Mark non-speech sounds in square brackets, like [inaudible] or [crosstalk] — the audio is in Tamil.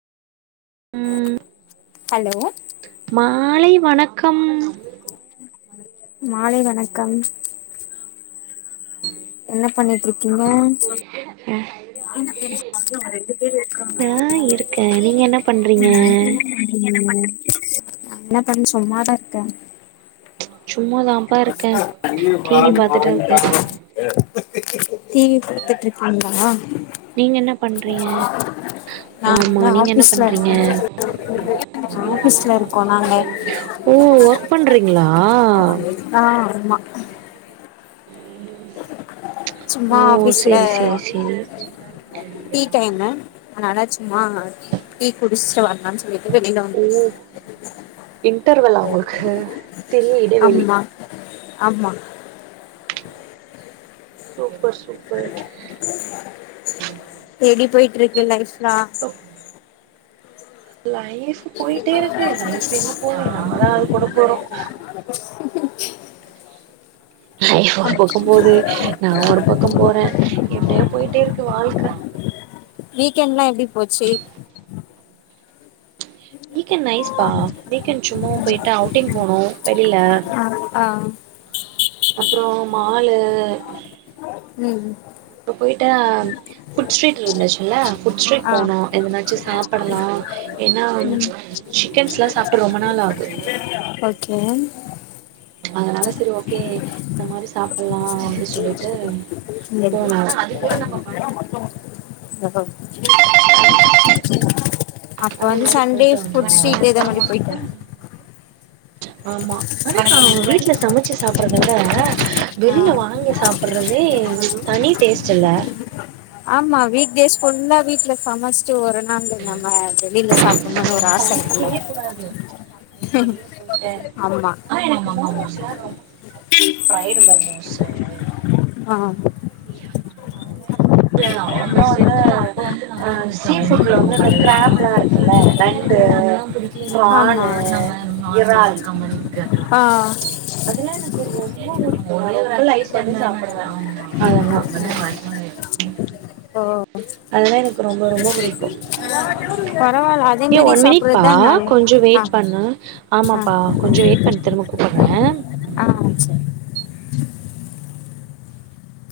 ம் ஹலோ மாலை வணக்கம் மாலை வணக்கம் என்ன பண்ணிட்டு இருக்கீங்க ம் நா இருக்கே நீங்க என்ன பண்றீங்க என்ன பண்ண சும்மாதா இருக்கே சும்மாதாம் ம் டிவி பாத்துட்டு இருக்கீங்களா நீங்க என்ன பண்றீங்க நா ஆமா வந்து நீங்க என்ன ஆபீஸ்ல பண்றீங்க இருக்கே ஆபீஸ்ல இருக்கோ நாங்க ஓ ஒர்க் பண்றீங்களா ஆ ஆமா சும்மா ஓ ஆபீஸ்ல சேரி சேரி சேரி டீ டைம் அதனால சும்மா டீ குடிச்சிட்டு வரலான்னு சொல்லிட்டு வெளில வந்துருக்கே இன்டர்வெல்லா உங்களுக்கு சிறிய இடைவெளி ஆமா ஆமா சூப்பர் சூப்பர் எப்டி போய்ட்டு இருக்கு லைஃப்லா ஓகே லைஃப் போயிட்டே இருக்கு லைஃப் எங்க போகு நம்மதா அது கூட போறோ [inaudible] லைப் ஒரு பக்கோ போது நா ஒரு பக்கோ போறே இப்படியே போயிட்டே இருக்கு வாழ்க்க வீக்கெண்ட்ல்லா எப்டி போச்சி வீக்கெண்ட் நைஸ்பா வீக்கெண்ட் சுமோ பொயிட்டு அவுட்டிங் போனோ வெளில ஆ அப்றோ மாலு உம் அப்பொ பொயிட்டா ஃபுட் ஸ்ட்ரீட் இருந்துச்சில்ல ஃபுட் ஸ்ட்ரீட் ஆ போனோ எதனாச்சு சாப்புடலா ஏனா ம் சிக்கன்ஸ்லா சாப்ட்டு ரொம்ப நாள் ஆவ்து அச்சோ அதனால சரி ஓகே இந்த மாரி சாப்புட்லா அப்டி சொல்லிட்டு ம் போனோ [inaudible] அப்ப அந்த வந்து மாரி சண்டே போயிட்டு ஃபுட் ஸ்ட்ரீட் இத மாரி பொயிட்டோ வந்தோ ஆமா அதானக்கா வீட்ல சமச்சி சாப்புட்றத விட வெளில ஆ வாங்கி சாப்புட்றதே ஒரு தனி டேஸ்ட்டுல்ல ஆமா வீக் டேஸ் ஃபுல்லா வீட்ல சமச்ட்டு ஒரு நாளு நம்ம வெளியில சாப்டணுன்னு ஒரு ஆசரு விக்கவே கூடாது வெளில பொயிட்டே ஆமா ஆனா எனக்கு மமோமோஸ்லா எனக்கு ரொம்ப புடிக்கு ஃப்ரைடு மோமோஸு [unintelligible] ஆ அ சீ ஃபுட் ல வந்து அந்த கிராப்லா இருக்குல்ல நண்டூ ஆமா ப்ரானூ இறால் ஆ அதெல்லா எனக்கு ரொம்ப புடிக்கு ரொம்ப லைக் பண்ணி சாப்புடுவே அதெல்லா ஓ அதெல்லா எனக்கு ரொம்ப ரொம்ப பிடிக்கு பரவால்ல அதே ஏ மாரி ஒன் மினிட் பா சாப்புட்றதுதா நல்ல கொஞ்சொ ஆ வெயிட் பண்ணு ஆ ஆமாப்பா கொஞ்சொ வெயிட் பண் திரும்ப கூப்புட்றே ஆ சரி